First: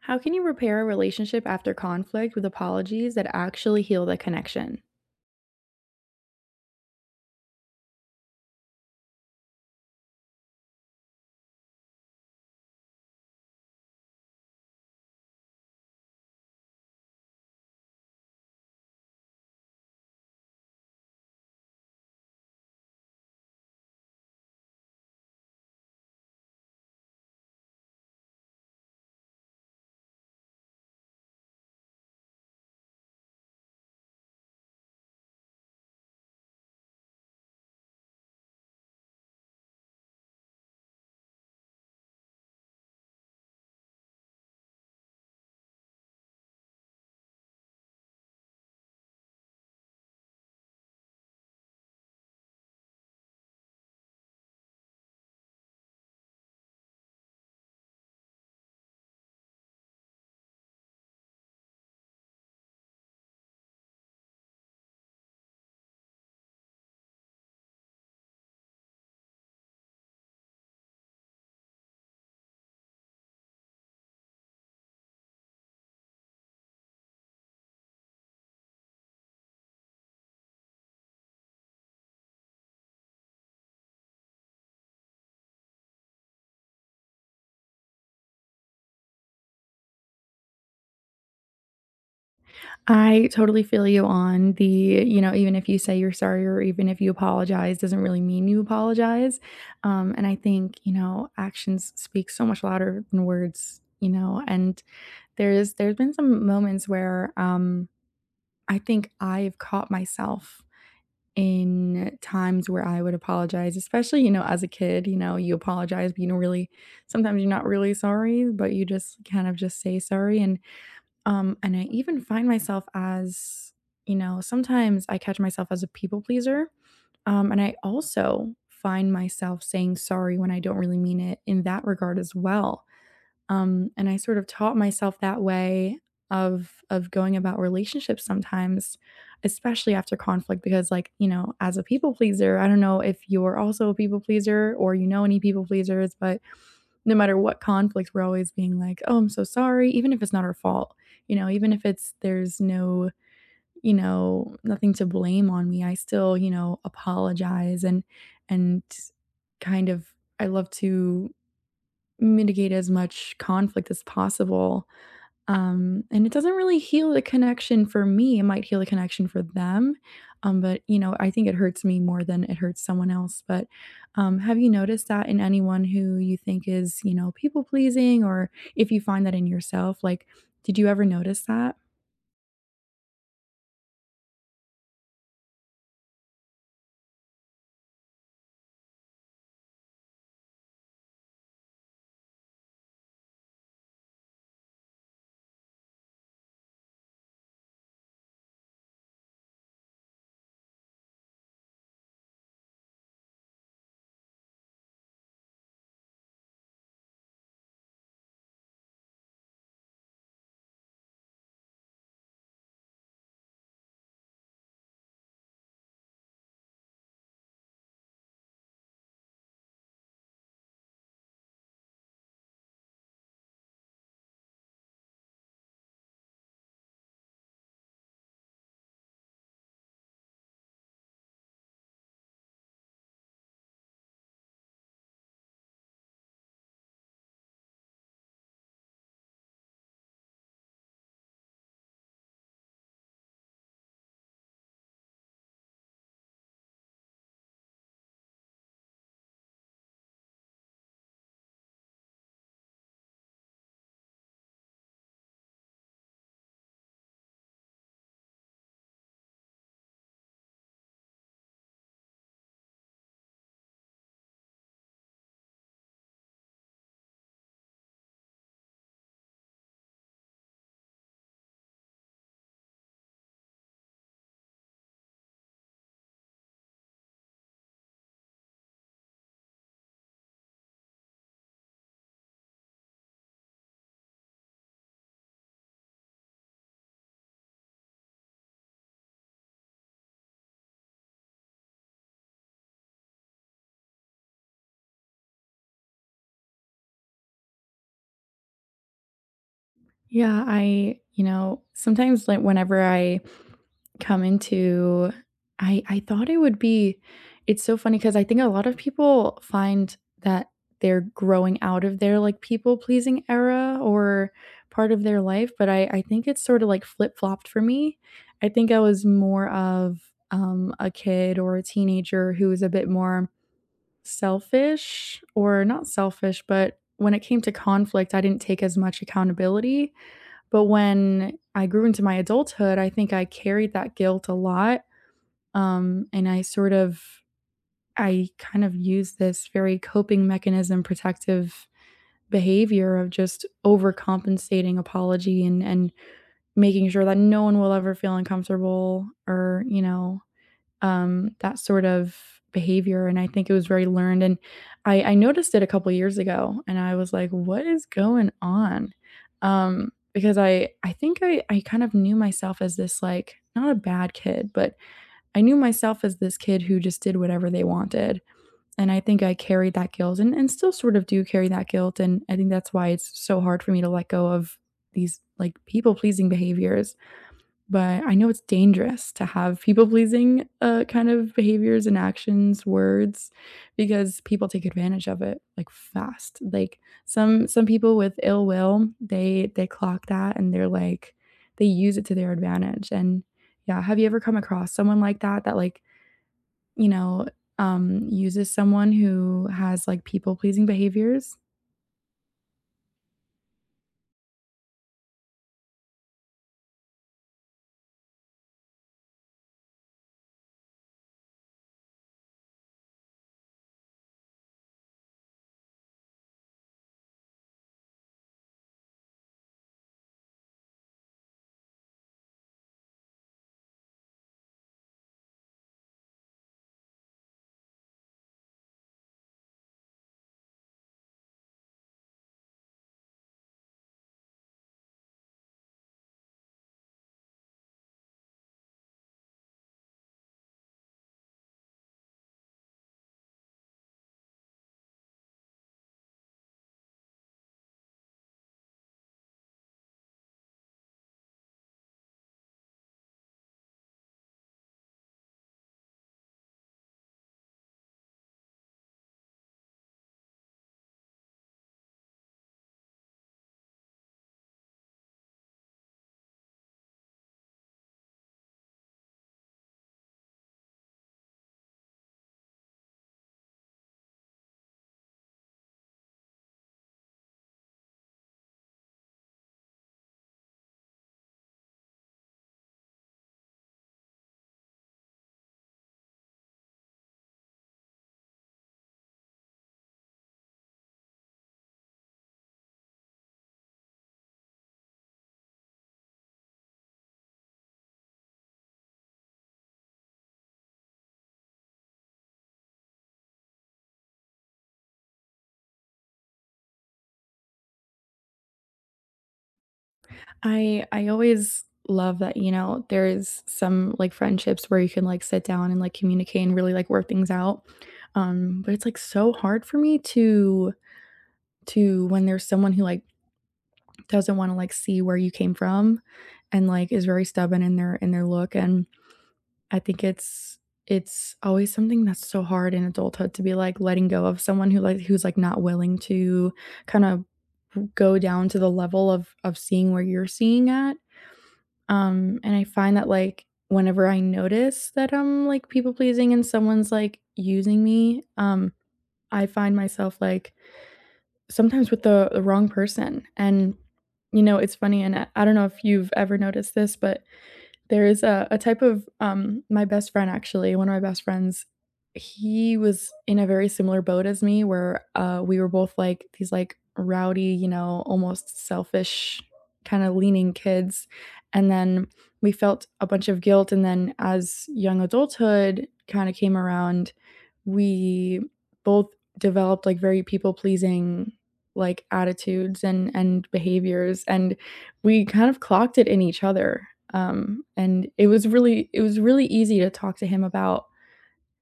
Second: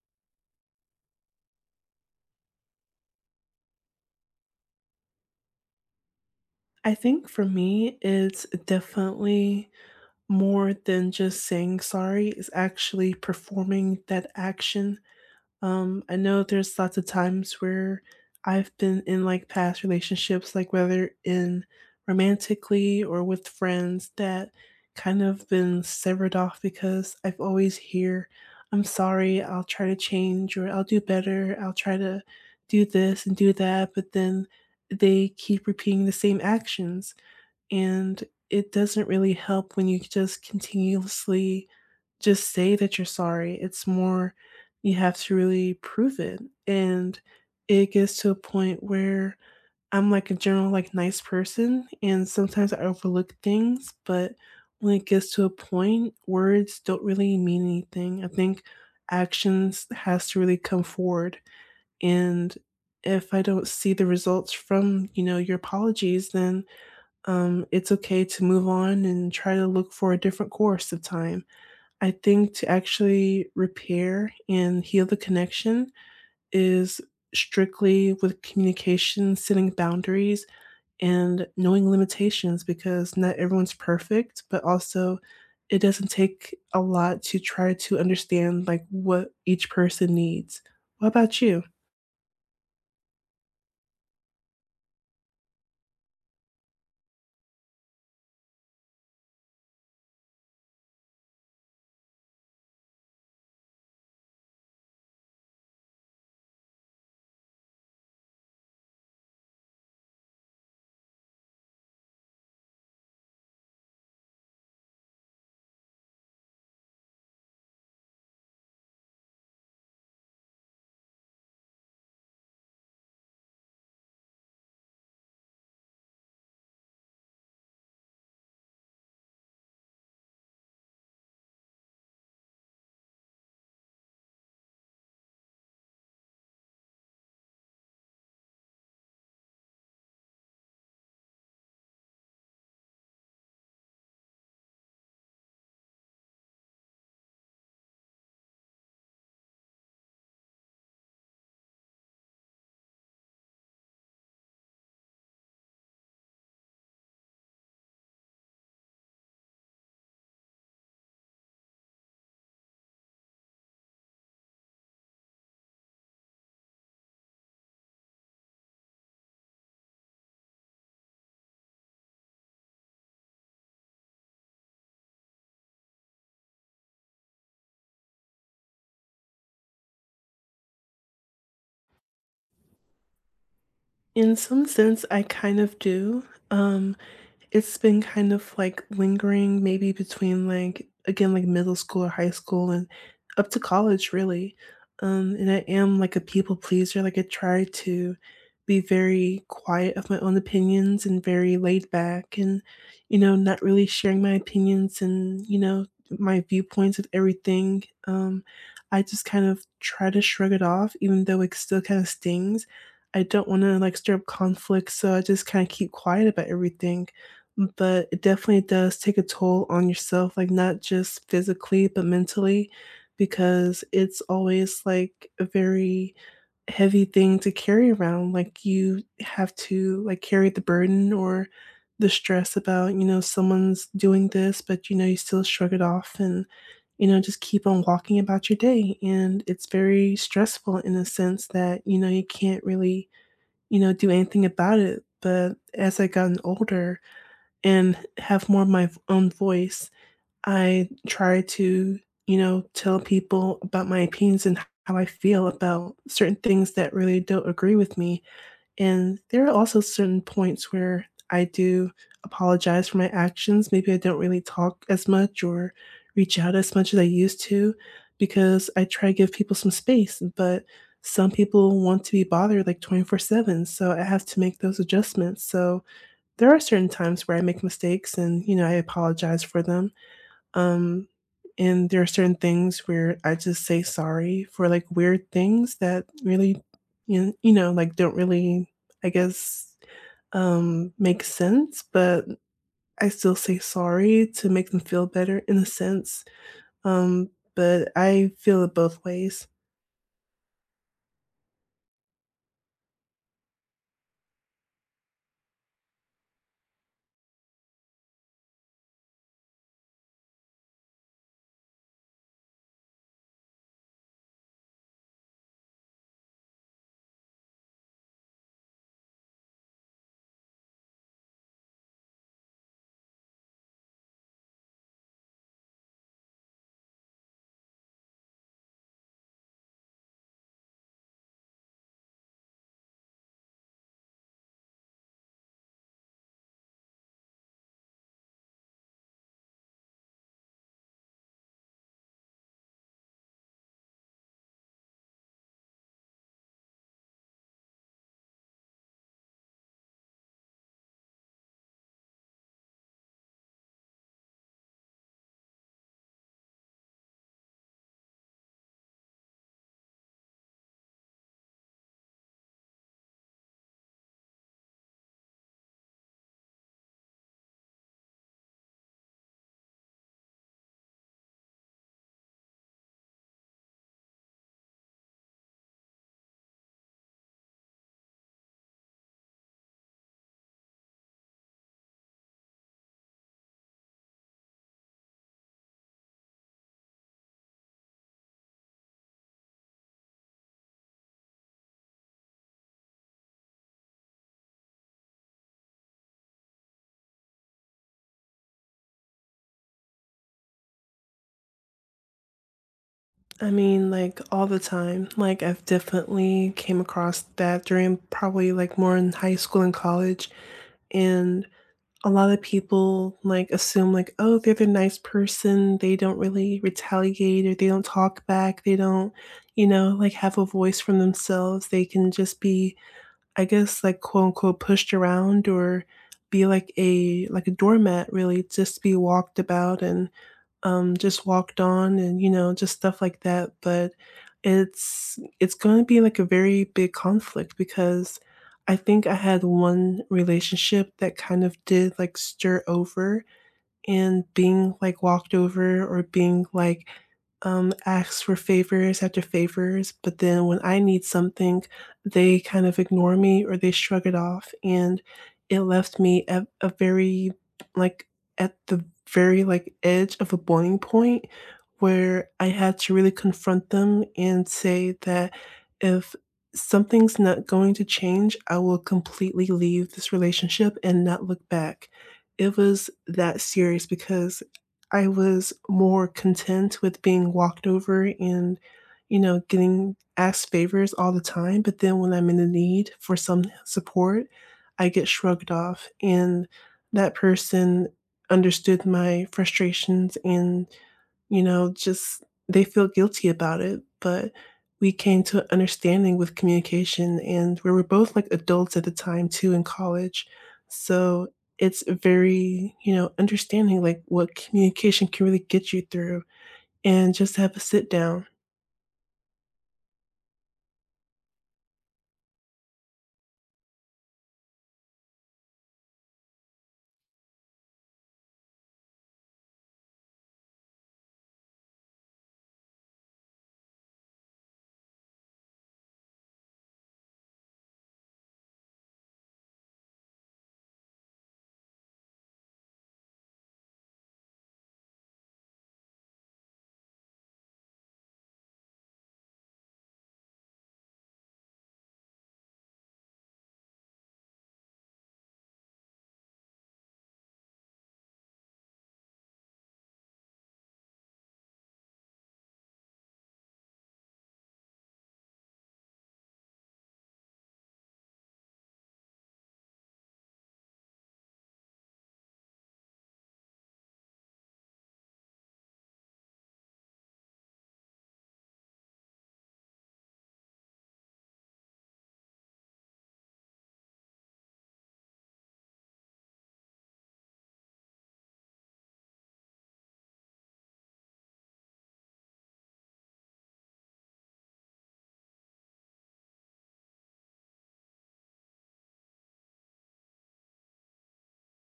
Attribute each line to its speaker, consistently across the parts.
Speaker 1: How can you repair a relationship after conflict with apologies that actually heal the connection?
Speaker 2: I think for me, it's definitely more than just saying sorry. It's actually performing that action. I know there's lots of times where I've been in like past relationships, like whether in romantically or with friends, that kind of been severed off because I've always hear, "I'm sorry. I'll try to change, or I'll do better. I'll try to do this and do that," but then they keep repeating the same actions and it doesn't really help when you just continuously just say that you're sorry. It's more you have to really prove it. And it gets to a point where I'm like a general like nice person and sometimes I overlook things, but when it gets to a point, words don't really mean anything. I think actions has to really come forward and if I don't see the results from, you know, your apologies, then it's okay to move on and try to look for a different course of time. I think to actually repair and heal the connection is strictly with communication, setting boundaries, and knowing limitations because not everyone's perfect, but also it doesn't take a lot to try to understand like what each person needs. What about you?
Speaker 1: I totally feel you on the, you know, even if you say you're sorry or even if you apologize, doesn't really mean you apologize. And I think, you know, actions speak so much louder than words, you know, and there's been some moments where I think I've caught myself in times where I would apologize, especially, you know, as a kid, you know, you apologize, but you don't really sometimes you're not really sorry, but you just kind of just say sorry. And I even find myself as, you know, sometimes I catch myself as a people pleaser. And I also find myself saying sorry when I don't really mean it in that regard as well. And I sort of taught myself that way of going about relationships sometimes, especially after conflict because like, you know, as a people pleaser, I don't know if you're also a people pleaser or you know any people pleasers, but no matter what conflict, we're always being like, "Oh, I'm so sorry," even if it's not our fault. You know, even if it's there's no, you know, nothing to blame on me, I still, you know, apologize and kind of I love to mitigate as much conflict as possible. And it doesn't really heal the connection for me. It might heal the connection for them. But, you know, I think it hurts me more than it hurts someone else. But have you noticed that in anyone who you think is, you know, people pleasing, or if you find that in yourself? Like, did you ever notice that?
Speaker 2: In some sense, I kind of do. Um, It's been kind of, like, lingering maybe between, like, again, like, middle school or high school and up to college, really, and I am, like, a people pleaser, like, I try to be very quiet of my own opinions and very laid back and, you know, not really sharing my opinions and, you know, my viewpoints of everything, I just kind of try to shrug it off even though it still kinda stings. I don't wanna, like, stir up conflict, so I just kinda keep quiet about everything. But it definitely does take a toll on yourself, like, not just physically, but mentally, because it's always, like, a very heavy thing to carry around, like, you have to, like, carry the burden or the stress about, you know, someone's doing this, but, you know, you still shrug it off and, you know, just keep on walking about your day, and it's very stressful in the sense that, you know, you can't really, you know, do anything about it, but as I gotten older, and have more of my own voice. I try to, you know, tell people about my opinions and how I feel about certain things that really don't agree with me. And there are also certain points where I do apologize for my actions. Maybe I don't really talk as much or reach out as much as I used to because I try to give people some space, but some people want to be bothered like 24/7. So I have to make those adjustments. So there are certain times where I make mistakes and, you know, I apologize for them. Um, and there are certain things where I just say sorry for like weird things that really, you know like don't really, I guess, make sense, but I still say sorry to make them feel better in a sense. But I feel it both ways.
Speaker 1: Yeah, I, you know, sometimes like whenever I come into I thought it would be it's so funny because I think a lot of people find that they're growing out of their like people pleasing era or part of their life, but I think it's sort of like flip-flopped for me. I think I was more of a kid or a teenager who was a bit more selfish or not selfish, but when it came to conflict, I didn't take as much accountability but when I grew into my adulthood, I think I carried that guilt a lot, and I sort of I kind of used this very coping mechanism protective behavior of just overcompensating apology and making sure that no one will ever feel uncomfortable or, you know, that sort of behavior, and I think it was very learned, and I noticed it a couple years ago, and I was like, "What is going on?" Because I think I kind of knew myself as this, like, not a bad kid, but I knew myself as this kid who just did whatever they wanted, and I think I carried that guilt and still sort of do carry that guilt, and I think that's why it's so hard for me to let go of these, like, people-pleasing behaviors. But I know it's dangerous to have people-pleasing, kind of behaviors and actions, words, because people take advantage of it, like, fast. Like, some people with ill will, they clock that and they're like they use it to their advantage, and yeah, have you ever come across someone like that that, like, you know, uses someone who has, like, people-pleasing behaviors?
Speaker 2: I mean, like all the time. Like I've definitely came across that during probably like more in high school and college. And a lot of people like assume like, oh, they're the nice person. They don't really retaliate or they don't talk back. They don't, you know, like have a voice from themselves. They can just be, I guess, like quote unquote pushed around or be like a doormat really just be walked about and just walked on and you know just stuff like that but it's going to be like a very big conflict because I think I had one relationship that kind of did like stir over and being like walked over or being like asks for favors after favors, but then when I need something, they kind of ignore me or they shrug it off. And it left me at a very, like, at the very, like, edge of a boiling point where I had to really confront them and say that if something's not going to change, I will completely leave this relationship and not look back. It was that serious because I was more content with being walked over and, you know, getting asked favors all the time. But then when I'm in the need for some support, I get shrugged off. And that person understood my frustrations and, you know, just they feel guilty about it. But we came to an understanding with communication and we were both like adults at the time too in college. So it's very, you know, understanding like what communication can really get you through and just have a sit down.
Speaker 1: I always love that, you know, there's some, like, friendships where you can, like, sit down and, like, communicate and really, like, work things out, but it's, like, so hard for me to when there's someone who, like, doesn't wanna, like, see where you came from and, like, is very stubborn in their look, and I think it's always something that's so hard in adulthood to be, like, letting go of someone who, like who's, like, not willing to kinda go down to the level of seeing where you're seeing at. And I find that, like, whenever I notice that I'm, like, people pleasing and someone's, like, using me, I find myself, like, sometimes with the wrong person. And, you know, it's funny, and I don't know if you've ever noticed this, but there is a type of my best friend actually, one of my best friends, he was in a very similar boat as me where we were both like these like rowdy, you know, almost selfish kind of leaning kids. And then we felt a bunch of guilt and then as young adulthood kind of came around, we both developed like very people pleasing like attitudes and behaviors and we kind of clocked it in each other and it was really easy to talk to him about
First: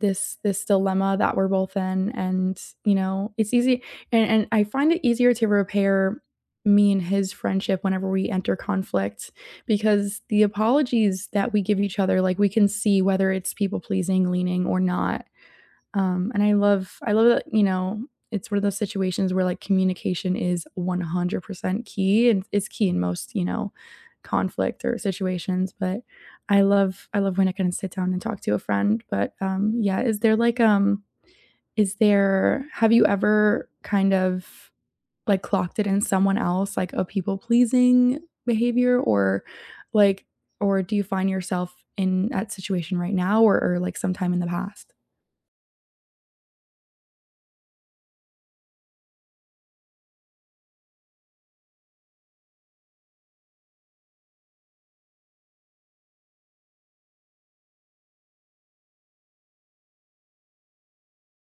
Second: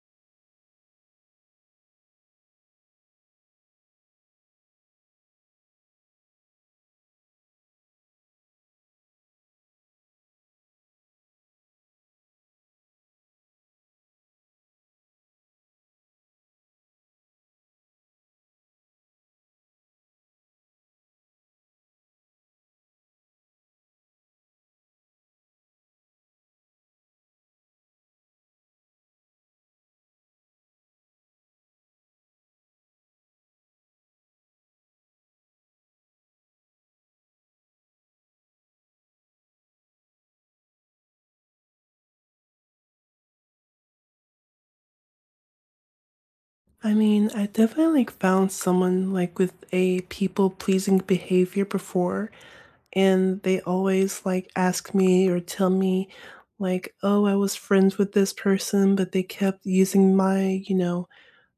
Speaker 1: this dilemma that we're both in and you know it's easy and I find it easier to repair me and his friendship whenever we enter conflict because the apologies that we give each other like we can see whether it's people pleasing leaning or not. And I love that, you know, it's one of those situations where like communication is 100% key and it's key in most, you know, conflict or situations, but I love when I can sit down and talk to a friend, but yeah, is there like is there have you ever kind of like clocked it in someone else, like a people pleasing behavior or like or do you find yourself in that situation right now or like sometime in the past?
Speaker 2: I mean, I definitely like, found someone like with a people pleasing behavior before, and they always like ask me or tell me, like, oh, I was friends with this person, but they kept using my, you know,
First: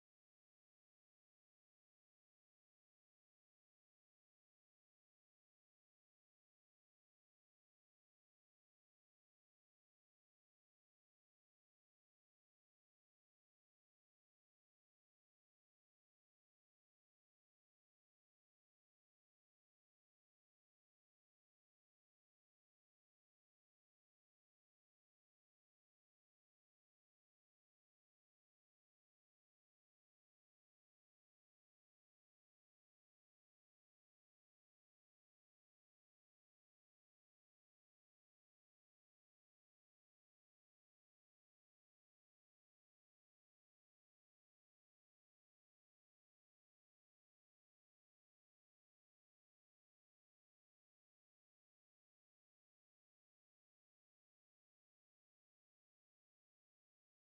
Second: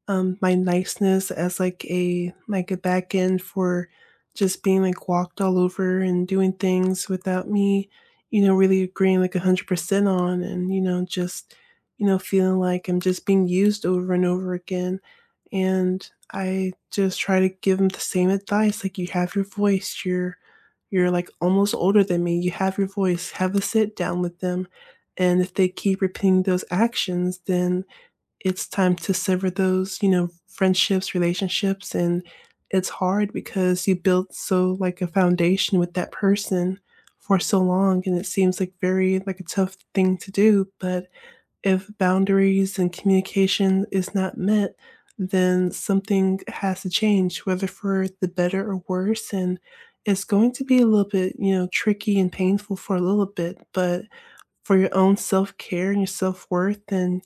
Speaker 2: my niceness as like a back end for just being like walked all over and doing things without me, you know, really agreeing like 100% on and, you know, just, you know, feeling like I'm just being used over and over again. And I just try to give them the same advice. Like you have your voice, you're like almost older than me. You have your voice, have a sit down with them. And if they keep repeating those actions, then it's time to sever those, you know, friendships, relationships. And it's hard because you built so like a foundation with that person for so long. And it seems like very like a tough thing to do. But if boundaries and communication is not met, then something has to change, whether for the better or worse. And it's going to be a little bit, you know, tricky and painful for a little bit, but for your own self care and your self worth and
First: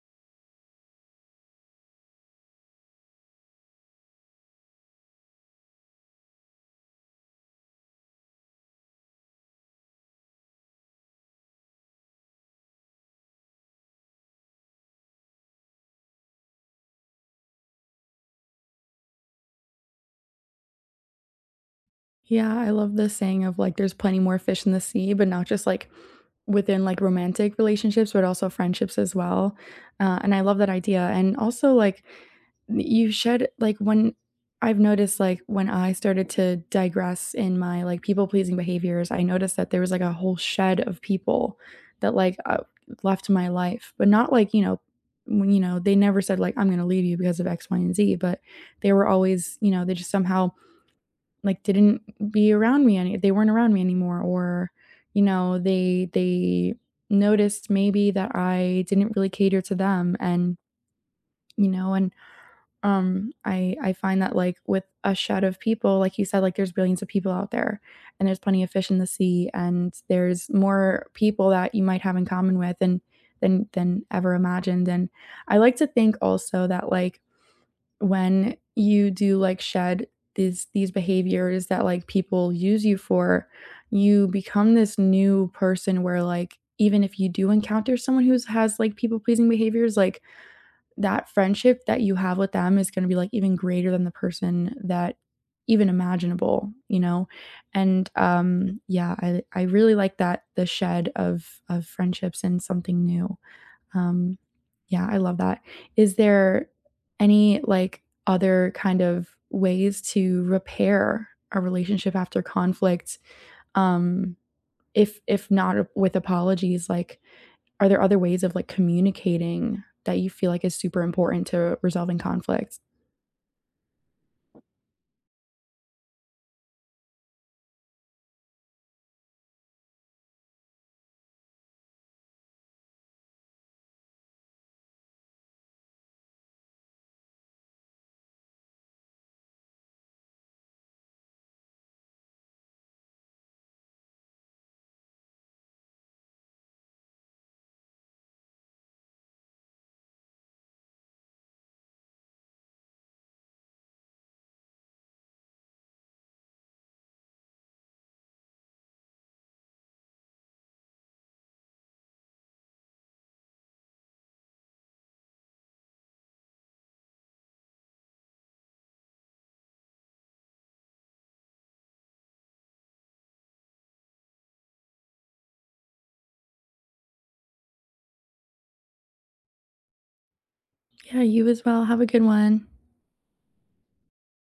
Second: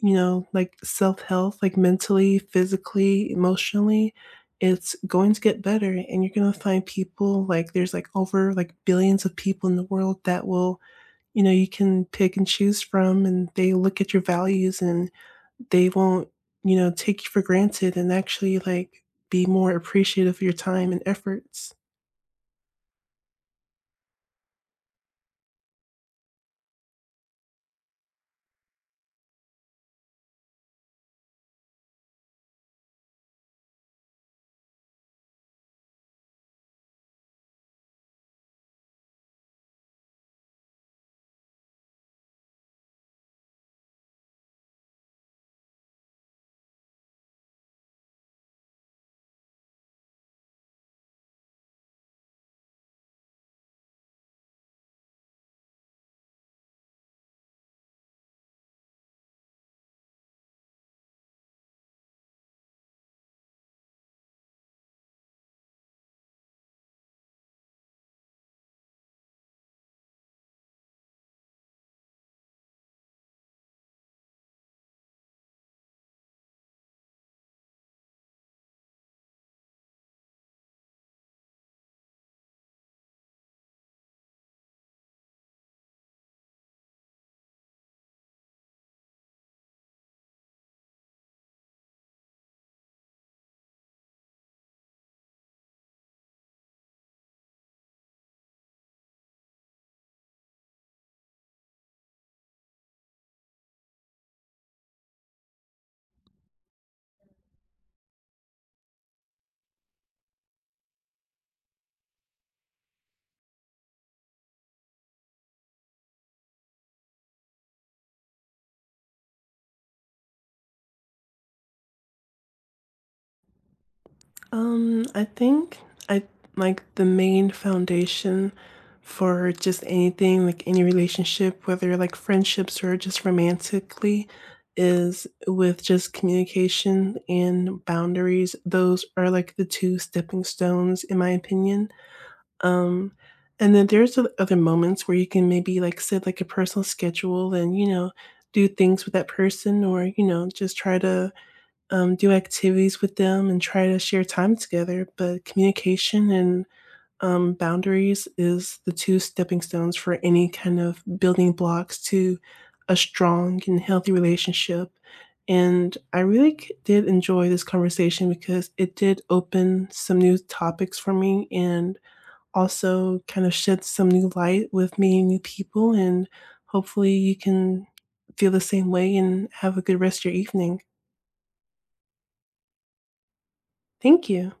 Speaker 2: you know, like self health, like mentally, physically, emotionally, it's going to get better. And you're going to find people like there's like over like billions of people in the world that will, you know, you can pick and choose from and they look at your values and they won't, you know, take you for granted and actually like be more appreciative of your time and efforts.
Speaker 1: Yeah, I love the saying of, like, there's plenty more fish in the sea, but not just, like, within, like, romantic relationships, but also friendships as well, and I love that idea, and also, like, you should like, when I've noticed, like, when I started to digress in my, like, people-pleasing behaviors, I noticed that there was, like, a whole shed of people that, like, left my life, but not like, you know, when, you know, they never said, like, "I'm gonna leave you because of X, Y, and Z," but they were always, you know, they just somehow like, didn't be around me any they weren't around me anymore or, you know, they noticed maybe that I didn't really cater to them and, you know, and, I find that, like, with a shed of people, like you said, like, there's billions of people out there, and there's plenty of fish in the sea, and there's more people that you might have in common with and than ever imagined, and I like to think also that, like, when you do like shed these behaviors that like people use you for, you become this new person where like even if you do encounter someone who has like people pleasing behaviors, like that friendship that you have with them is going to be like even greater than the person that even imaginable, you know? And yeah, I really like that the shed of friendships and something new. Um, yeah, I love that. Is there any like other kind of ways to repair a relationship after conflict? Um, if not with apologies, like are there other ways of like communicating that you feel like is super important to resolving conflict?
Speaker 2: I think I like the main foundation for just anything, like any relationship, whether like friendships or just romantically, is with just communication and boundaries. Those are like the two stepping stones, in my opinion. Um, and then there's other moments where you can maybe like set like a personal schedule and, you know, do things with that person or, you know, just try to do activities with them and try to share time together. But communication and boundaries is the two stepping stones for any kind of building blocks to a strong and healthy relationship. And I really did enjoy this conversation because it did open some new topics for me and also kind of shed some new light with meeting new people. And hopefully, you can feel the same way and have a good rest of your evening.
Speaker 1: Yeah, you as well. Have a good one.
Speaker 2: Thank you.